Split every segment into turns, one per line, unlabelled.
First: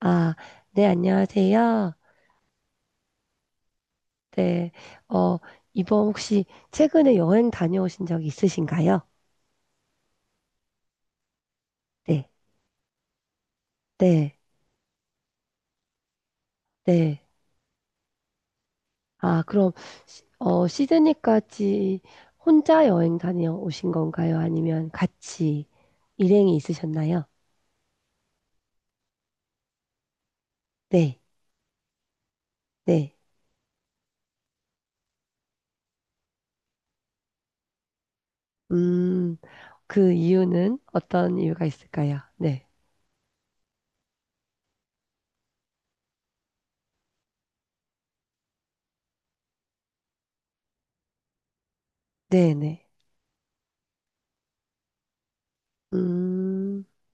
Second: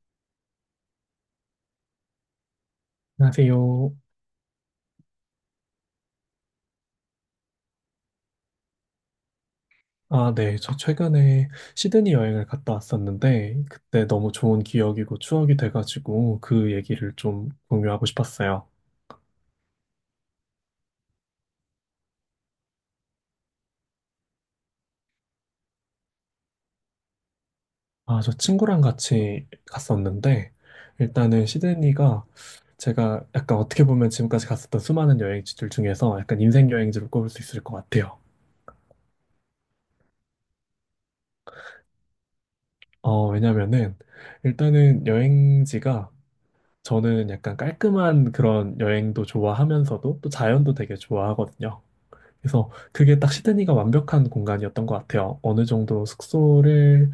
아, 네, 안녕하세요.
안녕하세요.
네, 어, 이번 혹시 최근에 여행 다녀오신 적 있으신가요?
아, 네. 저 최근에 시드니
네,
여행을 갔다 왔었는데, 그때 너무
네,
좋은 기억이고 추억이 돼가지고 그 얘기를
네.
좀 공유하고 싶었어요.
아, 그럼, 시드니까지 혼자 여행 다녀오신 건가요? 아니면 같이 일행이 있으셨나요?
아, 저 친구랑 같이 갔었는데,
네,
일단은 시드니가
네.
제가 약간 어떻게 보면 지금까지 갔었던 수많은 여행지들 중에서 약간 인생 여행지로 꼽을 수 있을 것 같아요.
음, 그 이유는 어떤 이유가 있을까요? 네,
왜냐면은 일단은 여행지가 저는 약간 깔끔한 그런 여행도 좋아하면서도 또 자연도 되게 좋아하거든요.
네,
그래서
네.
그게 딱 시드니가 완벽한 공간이었던 것 같아요. 어느 정도
음,
숙소를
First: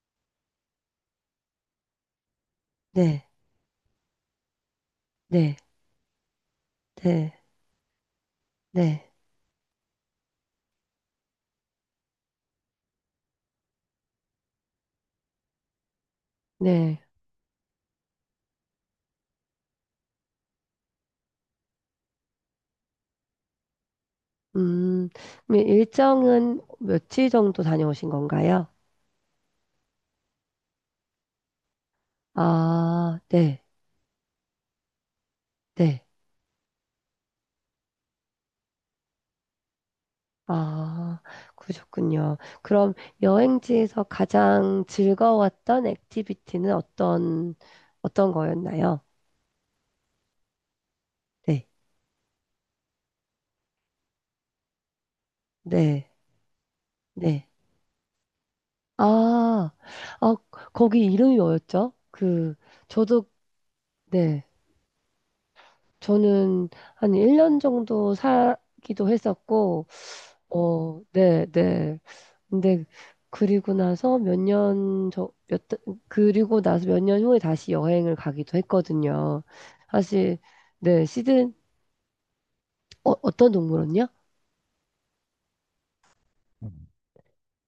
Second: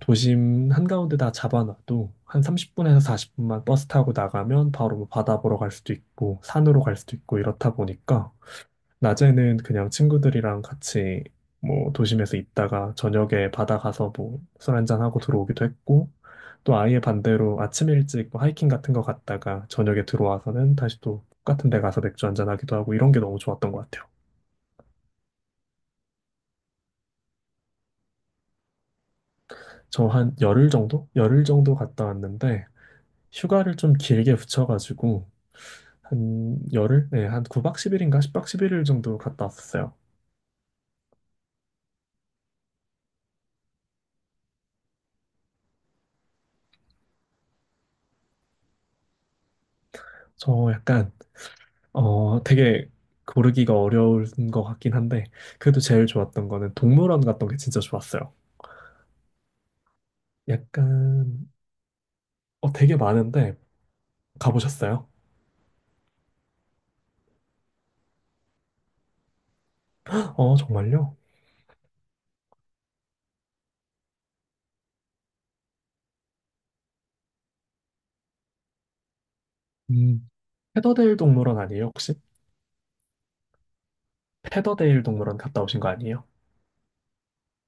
도심 한가운데 다 잡아놔도 한 30분에서
네,
40분만 버스 타고 나가면 바로 뭐 바다
네,
보러 갈 수도 있고 산으로 갈 수도
네,
있고 이렇다 보니까
네,
낮에는 그냥 친구들이랑 같이 뭐 도심에서 있다가 저녁에 바다 가서 뭐 술 한잔하고 들어오기도 했고 또 아예
네.
반대로 아침 일찍 뭐 하이킹 같은 거 갔다가 저녁에 들어와서는 다시 또 똑같은 데 가서 맥주 한잔하기도 하고 이런 게 너무 좋았던 것 같아요.
음, 그럼 일정은 며칠 정도 다녀오신 건가요?
저 한 열흘 정도? 열흘 정도 갔다 왔는데,
아, 네,
휴가를 좀 길게 붙여가지고,
네.
한 열흘? 네, 한 9박 10일인가 10박 11일 정도 갔다 왔었어요.
아, 그러셨군요. 그럼 여행지에서 가장 즐거웠던 액티비티는 어떤 거였나요?
저 약간,
네,
되게 고르기가 어려운 것 같긴 한데, 그래도 제일
네,
좋았던 거는 동물원
네.
갔던 게 진짜 좋았어요.
아, 아, 거기 이름이
약간,
뭐였죠? 그,
되게
저도,
많은데,
네.
가보셨어요?
저는 한 1년 정도 살기도 했었고,
어,
어,
정말요?
네, 네. 근데 그리고 나서 몇 년 저, 몇, 그리고 나서 몇 년 후에 다시 여행을 가기도 했거든요.
음,
사실, 네,
페더데일 동물원 아니에요, 혹시?
어떤 동물원이요?
페더데일 동물원 갔다 오신 거 아니에요?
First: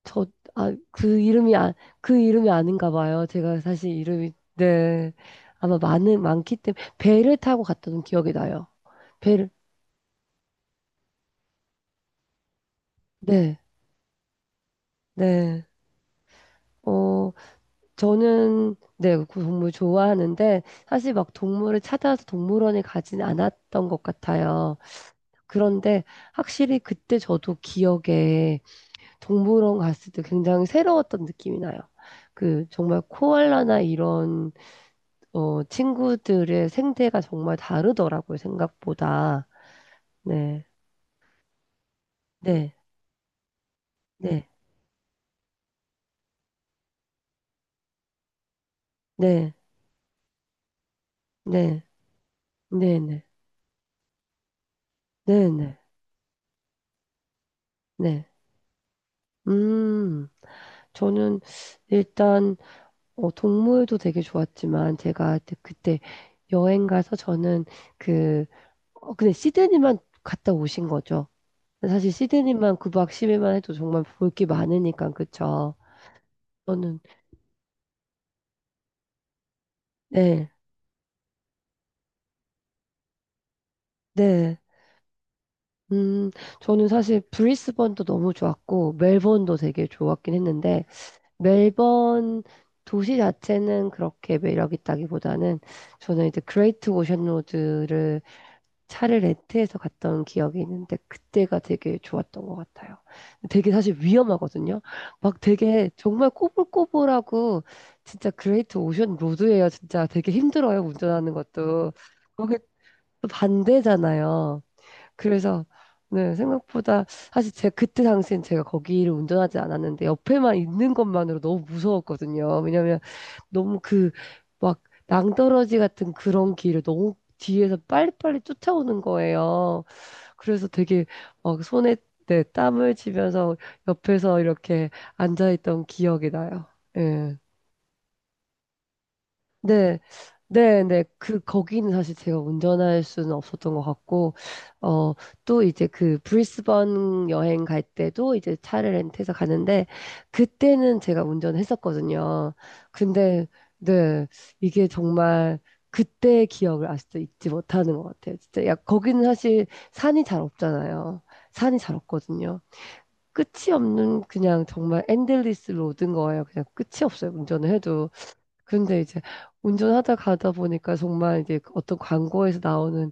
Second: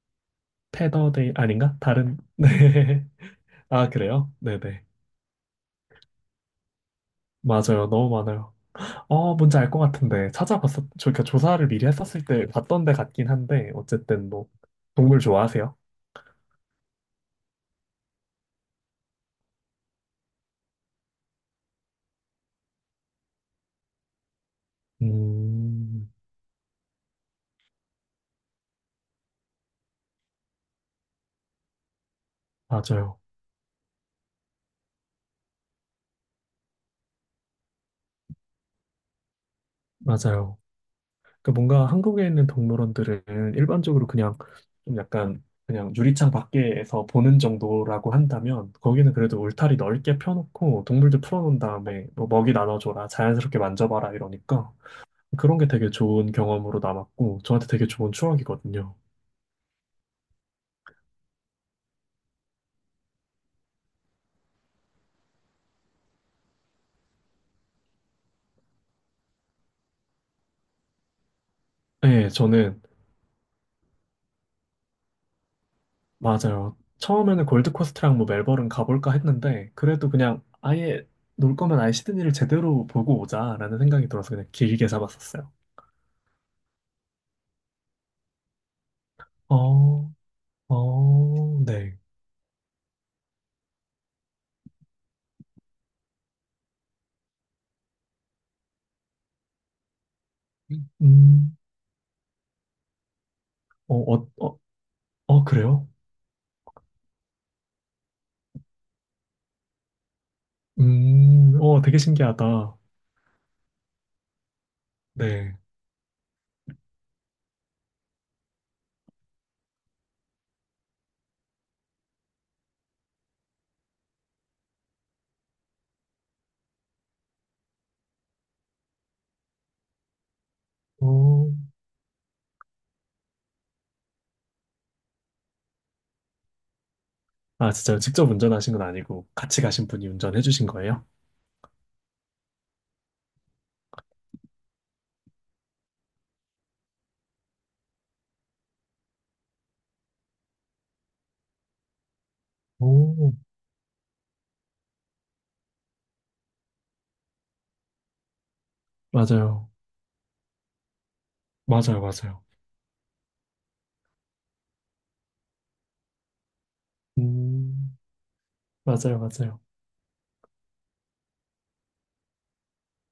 저, 그
페더데일,
이름이, 아,
아닌가?
그
다른,
이름이 아닌가
네.
봐요. 제가
아,
사실 이름이,
그래요? 네네.
네. 아마 많기 때문에, 배를 타고
맞아요.
갔던
너무
기억이
많아요.
나요.
어,
배를,
뭔지 알 것 같은데. 찾아봤었, 저, 그러니까 조사를 미리 했었을 때 봤던 데 같긴
네,
한데, 어쨌든 뭐, 동물
네.
좋아하세요?
어, 저는 네, 그 동물 좋아하는데 사실 막 동물을 찾아서 동물원에 가진 않았던 것 같아요. 그런데
음,
확실히 그때 저도 기억에 동물원 갔을 때 굉장히 새로웠던 느낌이 나요. 그 정말
맞아요.
코알라나 이런 친구들의 생태가 정말 다르더라고요, 생각보다.
맞아요.
네.
그러니까 뭔가 한국에 있는
네.
동물원들은 일반적으로 그냥
네.
좀 약간 그냥 유리창 밖에서 보는 정도라고 한다면, 거기는 그래도
네.
울타리 넓게 펴놓고 동물들 풀어놓은
네.
다음에 뭐 먹이
네.
나눠줘라,
네.
자연스럽게 만져봐라 이러니까
네.
그런 게
네.
되게 좋은 경험으로 남았고, 저한테 되게 좋은
네.
추억이거든요.
음. 저는 일단 동물도 되게 좋았지만 제가 그때 여행 가서 저는 그, 근데 시드니만 갔다 오신 거죠. 사실
네,
시드니만
저는
9박 10일만 해도 정말 볼 게 많으니까, 그쵸?
맞아요.
저는,
처음에는 골드코스트랑 뭐 멜버른 가볼까 했는데, 그래도 그냥
네,
아예 놀 거면 아예 시드니를 제대로 보고 오자라는 생각이 들어서 그냥
네.
길게 잡았었어요.
음, 저는 사실 브리스번도 너무 좋았고, 멜번도 되게
어,
좋았긴 했는데,
어, 네.
멜번 도시 자체는 그렇게 매력 있다기보다는 저는 이제 그레이트 오션 로드를 차를 렌트해서 갔던 기억이 있는데
음,
그때가 되게 좋았던 것 같아요. 되게
어,
사실
어, 어,
위험하거든요. 막
어, 그래요?
되게 정말 꼬불꼬불하고 진짜 그레이트 오션 로드예요. 진짜 되게 힘들어요. 운전하는 것도.
되게
거기
신기하다.
또 반대잖아요.
네.
그래서 네, 생각보다 사실 제가 그때 당시엔 제가 거기를 운전하지 않았는데 옆에만 있는 것만으로 너무 무서웠거든요. 왜냐면 너무 그 막 낭떠러지 같은 그런 길을 너무 뒤에서 빨리빨리 쫓아오는 거예요. 그래서 되게
어,
막 손에 네, 땀을 쥐면서 옆에서 이렇게 앉아있던 기억이 나요. 예.
아, 진짜요? 직접 운전하신 건 아니고 같이 가신
네,
분이 운전해 주신
네, 네.
거예요?
그, 거기는 사실 제가 운전할 수는 없었던 것 같고, 어, 또 이제 그 브리스번 여행 갈 때도 이제 차를 렌트해서 가는데, 그때는 제가 운전했었거든요.
오,
근데, 네, 이게 정말 그때의 기억을 아직도 잊지 못하는 것 같아요. 진짜, 야, 거기는 사실
맞아요.
산이 잘 없잖아요. 산이 잘
맞아요, 맞아요.
없거든요. 끝이 없는 그냥 정말 엔들리스 로드인 거예요. 그냥 끝이 없어요. 운전을
음,
해도. 근데
맞아요,
이제
맞아요.
운전하다 가다 보니까 정말 이제 그 어떤 광고에서 나오는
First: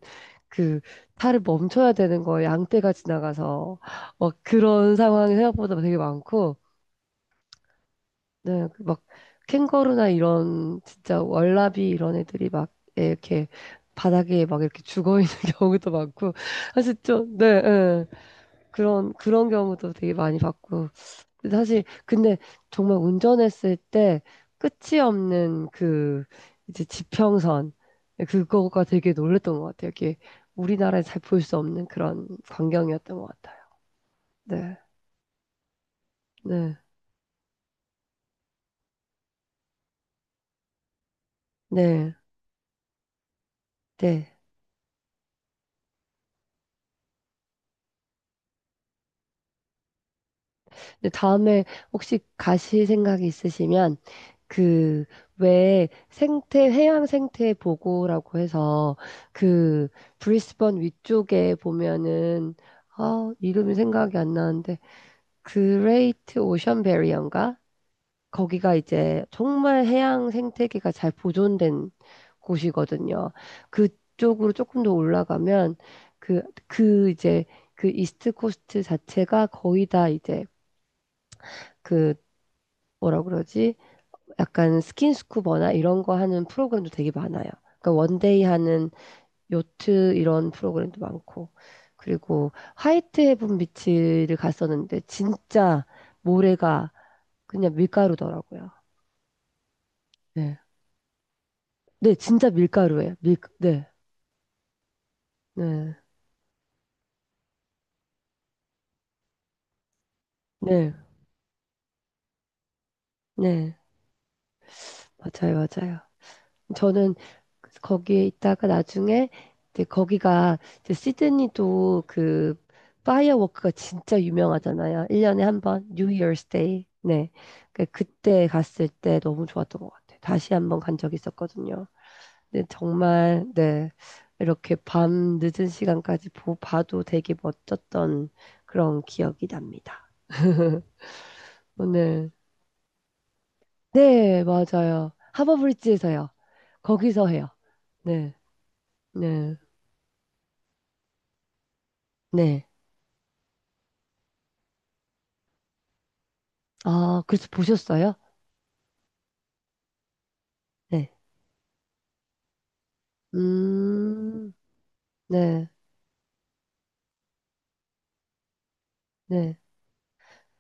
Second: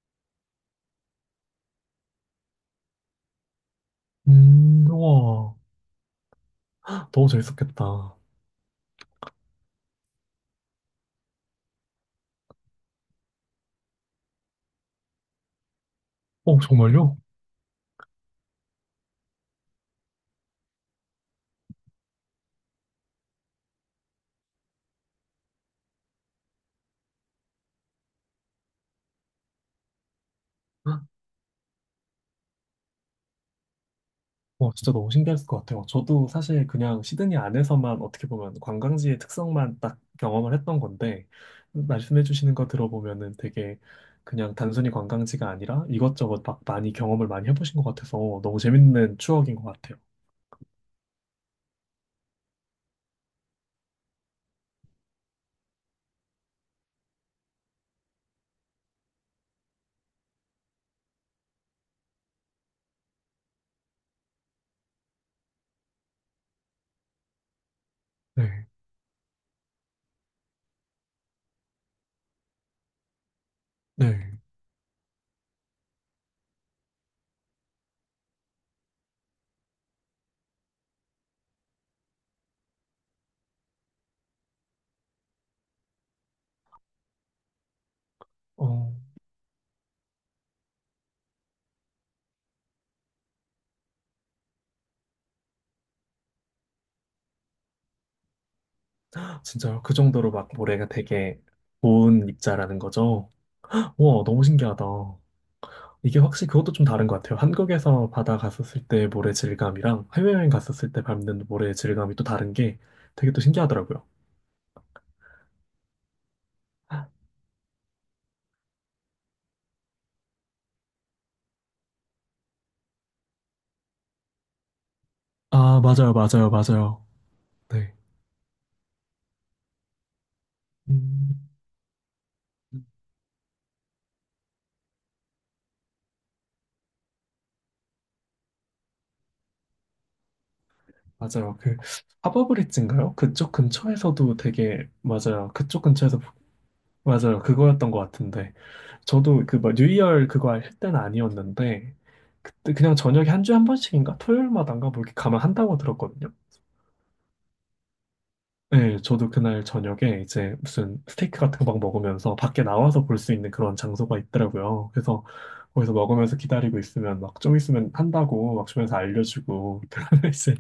그 차를 멈춰야 되는 거 양떼가 지나가서 막 그런 상황이
와,
생각보다 되게 많고
너무 재밌었겠다.
네, 그막 캥거루나 이런 진짜 월라비 이런 애들이 막 이렇게 바닥에 막 이렇게 죽어 있는 경우도 많고
어,
사실
정말요?
좀 네, 네. 그런 경우도 되게 많이 봤고 근데 사실 근데 정말 운전했을 때 끝이 없는 그 이제 지평선 그거가 되게 놀랬던 것 같아요. 이게 우리나라에 잘 볼 수 없는 그런 광경이었던 것 같아요.
와,
네,
진짜 너무 신기했을 것 같아요. 저도 사실
네,
그냥 시드니 안에서만 어떻게 보면 관광지의 특성만 딱 경험을 했던 건데,
네,
말씀해 주시는 거 들어보면은 되게
네.
그냥 단순히 관광지가 아니라 이것저것 막 많이 경험을 많이 해보신 것 같아서 너무 재밌는 추억인 것 같아요.
근데 다음에 혹시 가실 생각이 있으시면 그 왜 생태 해양 생태 보고라고 해서 그 브리스번 위쪽에 보면은 아 이름이 생각이 안 나는데 그레이트 오션 베리어인가?
네,
거기가 이제 정말 해양 생태계가 잘 보존된 곳이거든요.
네.
그쪽으로 조금 더 올라가면 그 이제 그 이스트 코스트 자체가 거의 다 이제 그 뭐라 그러지? 약간 스킨스쿠버나 이런 거 하는 프로그램도 되게 많아요. 그러니까 원데이 하는
어,
요트 이런 프로그램도 많고. 그리고 화이트 헤븐 비치를 갔었는데 진짜 모래가 그냥 밀가루더라고요.
진짜요? 그 정도로 막
네.
모래가 되게
네,
좋은
진짜
입자라는
밀가루예요.
거죠?
네,
와, 너무 신기하다.
네,
이게 확실히 그것도 좀 다른 것 같아요. 한국에서 바다 갔었을 때 모래 질감이랑 해외여행 갔었을
네,
때 밟는 모래 질감이 또 다른 게 되게 또
네,
신기하더라고요.
맞아요, 맞아요. 저는 그래서 거기에 있다가 나중에 이제 거기가 이제 시드니도 그 파이어워크가 진짜 유명하잖아요. 1년에 한
아,
번, 뉴
맞아요,
이어스
맞아요,
데이.
맞아요.
네.
네.
그때 갔을 때 너무 좋았던 것 같아요. 다시 한번 간 적이
음,
있었거든요. 네, 정말, 네, 이렇게 밤 늦은 시간까지 봐도 되게 멋졌던 그런 기억이 납니다.
맞아요. 그
오늘,
하버브릿지인가요? 그쪽 근처에서도
네,
되게
맞아요.
맞아요. 그쪽 근처에서
하버브릿지에서요. 거기서
맞아요.
해요.
그거였던 것
네,
같은데 저도
네,
그뭐 뉴이얼 그거 할 때는 아니었는데
네.
그때 그냥 저녁에 한 주에 한 번씩인가 토요일마다인가 뭐 이렇게 가면 한다고 들었거든요.
아, 그래서 보셨어요?
네, 저도 그날 저녁에 이제 무슨
네.
스테이크 같은 거 막 먹으면서 밖에 나와서 볼 수 있는 그런 장소가
음,
있더라고요. 그래서
네,
거기서 먹으면서 기다리고 있으면 막 좀 있으면 한다고 막 주면서
네.
알려주고 그러면 이제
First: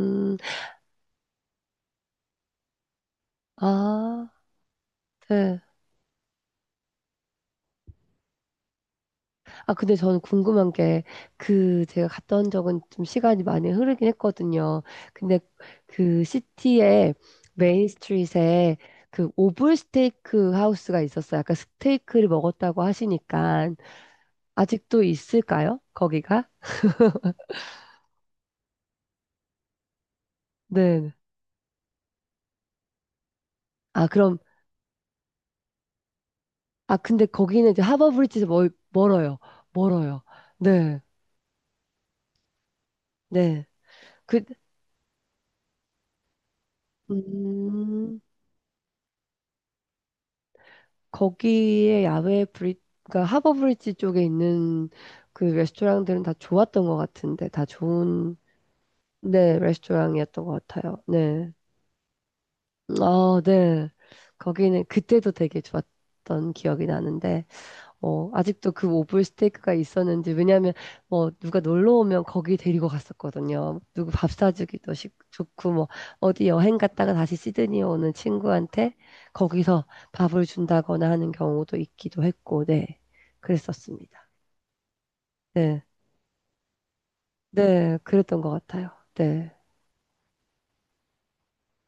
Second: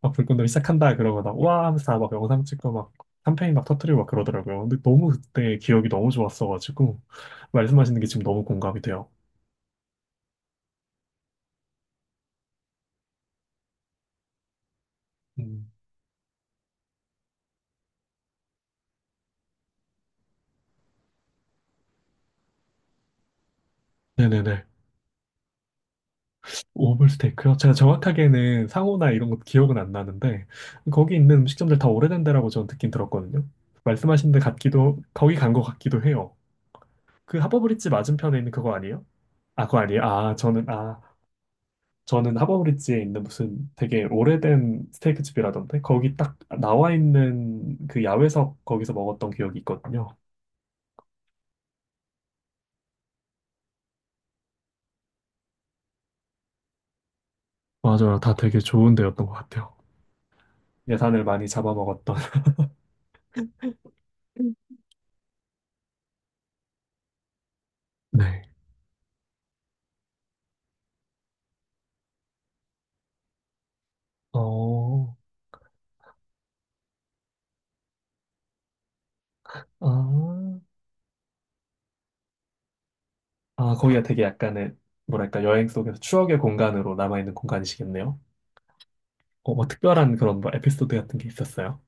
막 불꽃놀이 시작한다 그러고 막와 하면서 다막 영상 찍고 막 샴페인 막 터트리고 막
아,
그러더라고요. 근데 너무 그때
네.
기억이 너무 좋았어가지고 말씀하시는 게 지금 너무 공감이 돼요.
아, 근데 저는 궁금한 게, 그, 제가 갔다 온 적은 좀 시간이 많이 흐르긴 했거든요. 근데
음.
그 시티의 메인 스트릿에 그 오블 스테이크 하우스가 있었어요. 아까 스테이크를 먹었다고 하시니까.
네네네.
아직도 있을까요? 거기가?
오블스테이크요? 제가 정확하게는 상호나 이런 것 기억은 안 나는데
네.
거기 있는 음식점들 다 오래된 데라고 저는 듣긴 들었거든요.
아,
말씀하신
그럼,
데 같기도 거기 간 것 같기도 해요.
아, 근데
그
거기는 이제
하버브릿지 맞은편에
하버브릿지에서
있는 그거 아니에요?
멀어요.
아, 그거 아니에요?
멀어요. 네.
저는 하버브릿지에 있는
네.
무슨 되게
그,
오래된 스테이크 집이라던데 거기 딱 나와 있는 그
음,
야외석 거기서 먹었던 기억이 있거든요.
거기에 그러니까 하버 브릿지 쪽에 있는 그 레스토랑들은 다 좋았던 것 같은데, 다
맞아요. 다
좋은,
되게 좋은 데였던 것
네,
같아요.
레스토랑이었던 것 같아요.
예산을 많이
네.
잡아먹었던.
아, 네. 거기는 그때도 되게 좋았던 기억이 나는데, 어,
네.
아직도 그 오불 스테이크가 있었는지, 왜냐면, 뭐, 누가 놀러 오면 거기 데리고 갔었거든요. 누구 밥 사주기도
어,
좋고, 뭐, 어디 여행 갔다가 다시 시드니 오는 친구한테 거기서 밥을
아.
준다거나 하는 경우도 있기도 했고, 네.
아, 거기가 되게
그랬었습니다.
약간의, 뭐랄까, 여행
네.
속에서 추억의 공간으로 남아있는
네.
공간이시겠네요.
그랬던 것 같아요. 네.
어, 뭐 특별한 그런 뭐 에피소드 같은 게 있었어요?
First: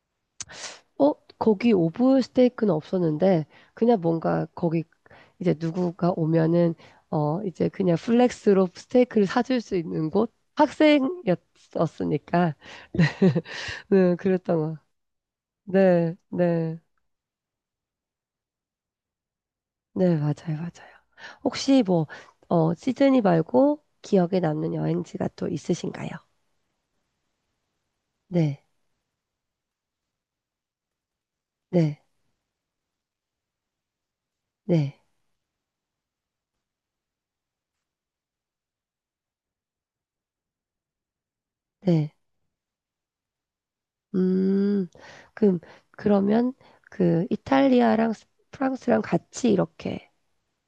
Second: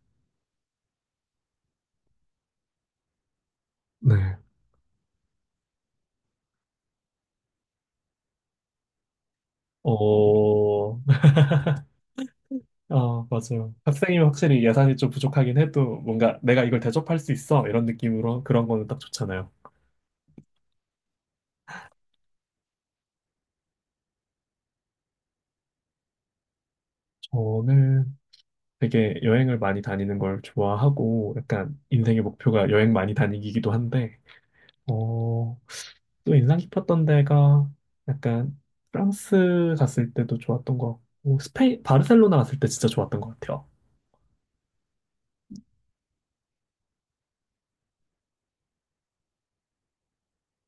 어, 거기 오브 스테이크는 없었는데, 그냥
네.
뭔가 거기 이제 누구가 오면은, 이제 그냥 플렉스로 스테이크를 사줄 수 있는 곳?
어,
학생이었으니까.
아, 맞아요.
네,
학생이면
그랬던
확실히
거.
예산이 좀 부족하긴 해도
네,
뭔가 내가
네,
이걸 대접할 수 있어. 이런 느낌으로 그런 거는 딱 좋잖아요.
네, 맞아요, 맞아요. 혹시 뭐, 시드니 말고 기억에 남는 여행지가 또 있으신가요?
저는
네,
되게 여행을 많이 다니는 걸 좋아하고 약간
네,
인생의 목표가 여행 많이 다니기이기도 한데,
네,
어, 또 인상 깊었던 데가 약간 프랑스 갔을 때도 좋았던 것 같고 스페인
네.
바르셀로나 갔을 때 진짜 좋았던 것 같아요.
음, 그럼, 그러면 그 이탈리아랑 스- 프랑스랑 같이 이렇게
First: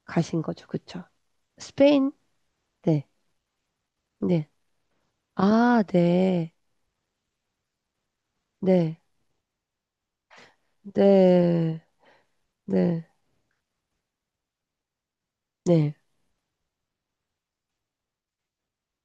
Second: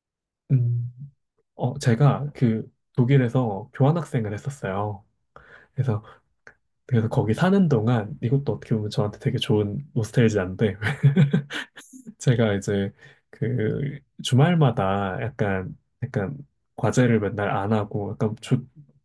가신 거죠.
음,
그쵸? 스페인?
제가
네.
독일에서 교환학생을
네.
했었어요.
아,
그래서
네.
그래서 거기 사는 동안 이것도 어떻게 보면
네.
저한테 되게 좋은 노스텔지아인데
네.
제가 이제
네.
주말마다 약간
네.
약간 과제를 맨날 안 하고 약간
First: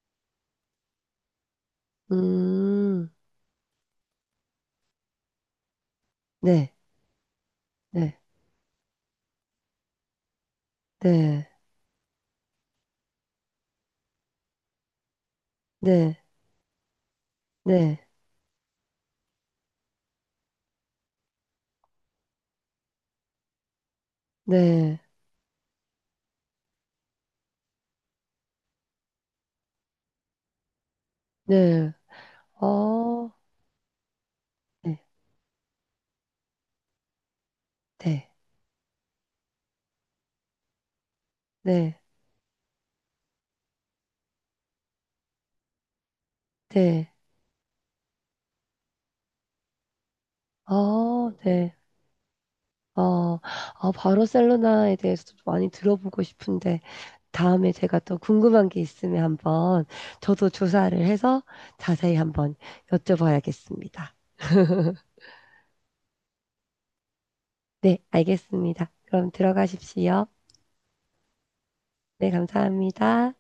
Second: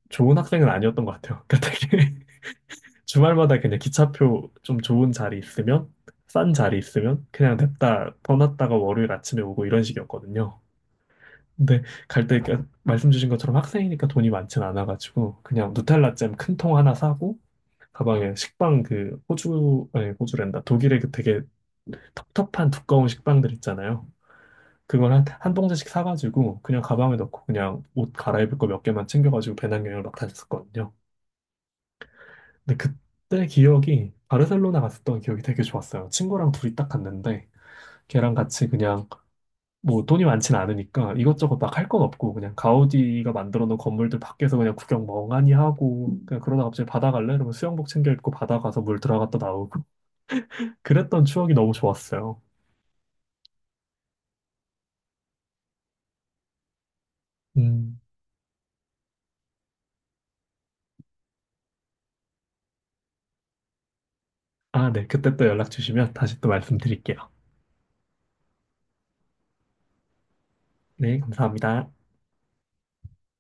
좋은 학생은 아니었던 것 같아요. 그러니까 되게
음.
주말마다 그냥 기차표 좀 좋은 자리 있으면, 싼
네.
자리 있으면, 그냥 냅다
네.
떠났다가 월요일 아침에 오고 이런 식이었거든요.
네.
근데 갈때 그 말씀 주신 것처럼 학생이니까 돈이 많진 않아가지고, 그냥 누텔라
네.
잼 큰 통 하나 사고,
네.
가방에 식빵 그 호주, 아니 호주랜다. 독일의 그 되게 텁텁한 두꺼운 식빵들 있잖아요.
네.
그걸 한 봉지씩 사가지고, 그냥 가방에 넣고, 그냥 옷 갈아입을 거 몇 개만 챙겨가지고 배낭여행을 막 다녔었거든요.
네.
근데
어.
그때 기억이 바르셀로나
네.
갔었던 기억이 되게 좋았어요. 친구랑 둘이 딱 갔는데
네.
걔랑 같이 그냥 뭐 돈이 많진 않으니까 이것저것 막 할
네.
건 없고 그냥 가우디가 만들어 놓은 건물들 밖에서 그냥 구경 멍하니 하고 그냥 그러다 갑자기 바다
네.
갈래? 이러면 수영복 챙겨 입고 바다 가서 물 들어갔다 나오고 그랬던
어.
추억이 너무
네.
좋았어요.
어. 아, 바르셀로나에 대해서 좀 많이 들어보고 싶은데 다음에 제가
음.
또 궁금한 게 있으면 한번 저도 조사를 해서 자세히 한번 여쭤봐야겠습니다.
아, 네. 그때 또 연락 주시면 다시 또 말씀드릴게요.
네, 알겠습니다. 그럼 들어가십시오.
네, 감사합니다.
네, 감사합니다.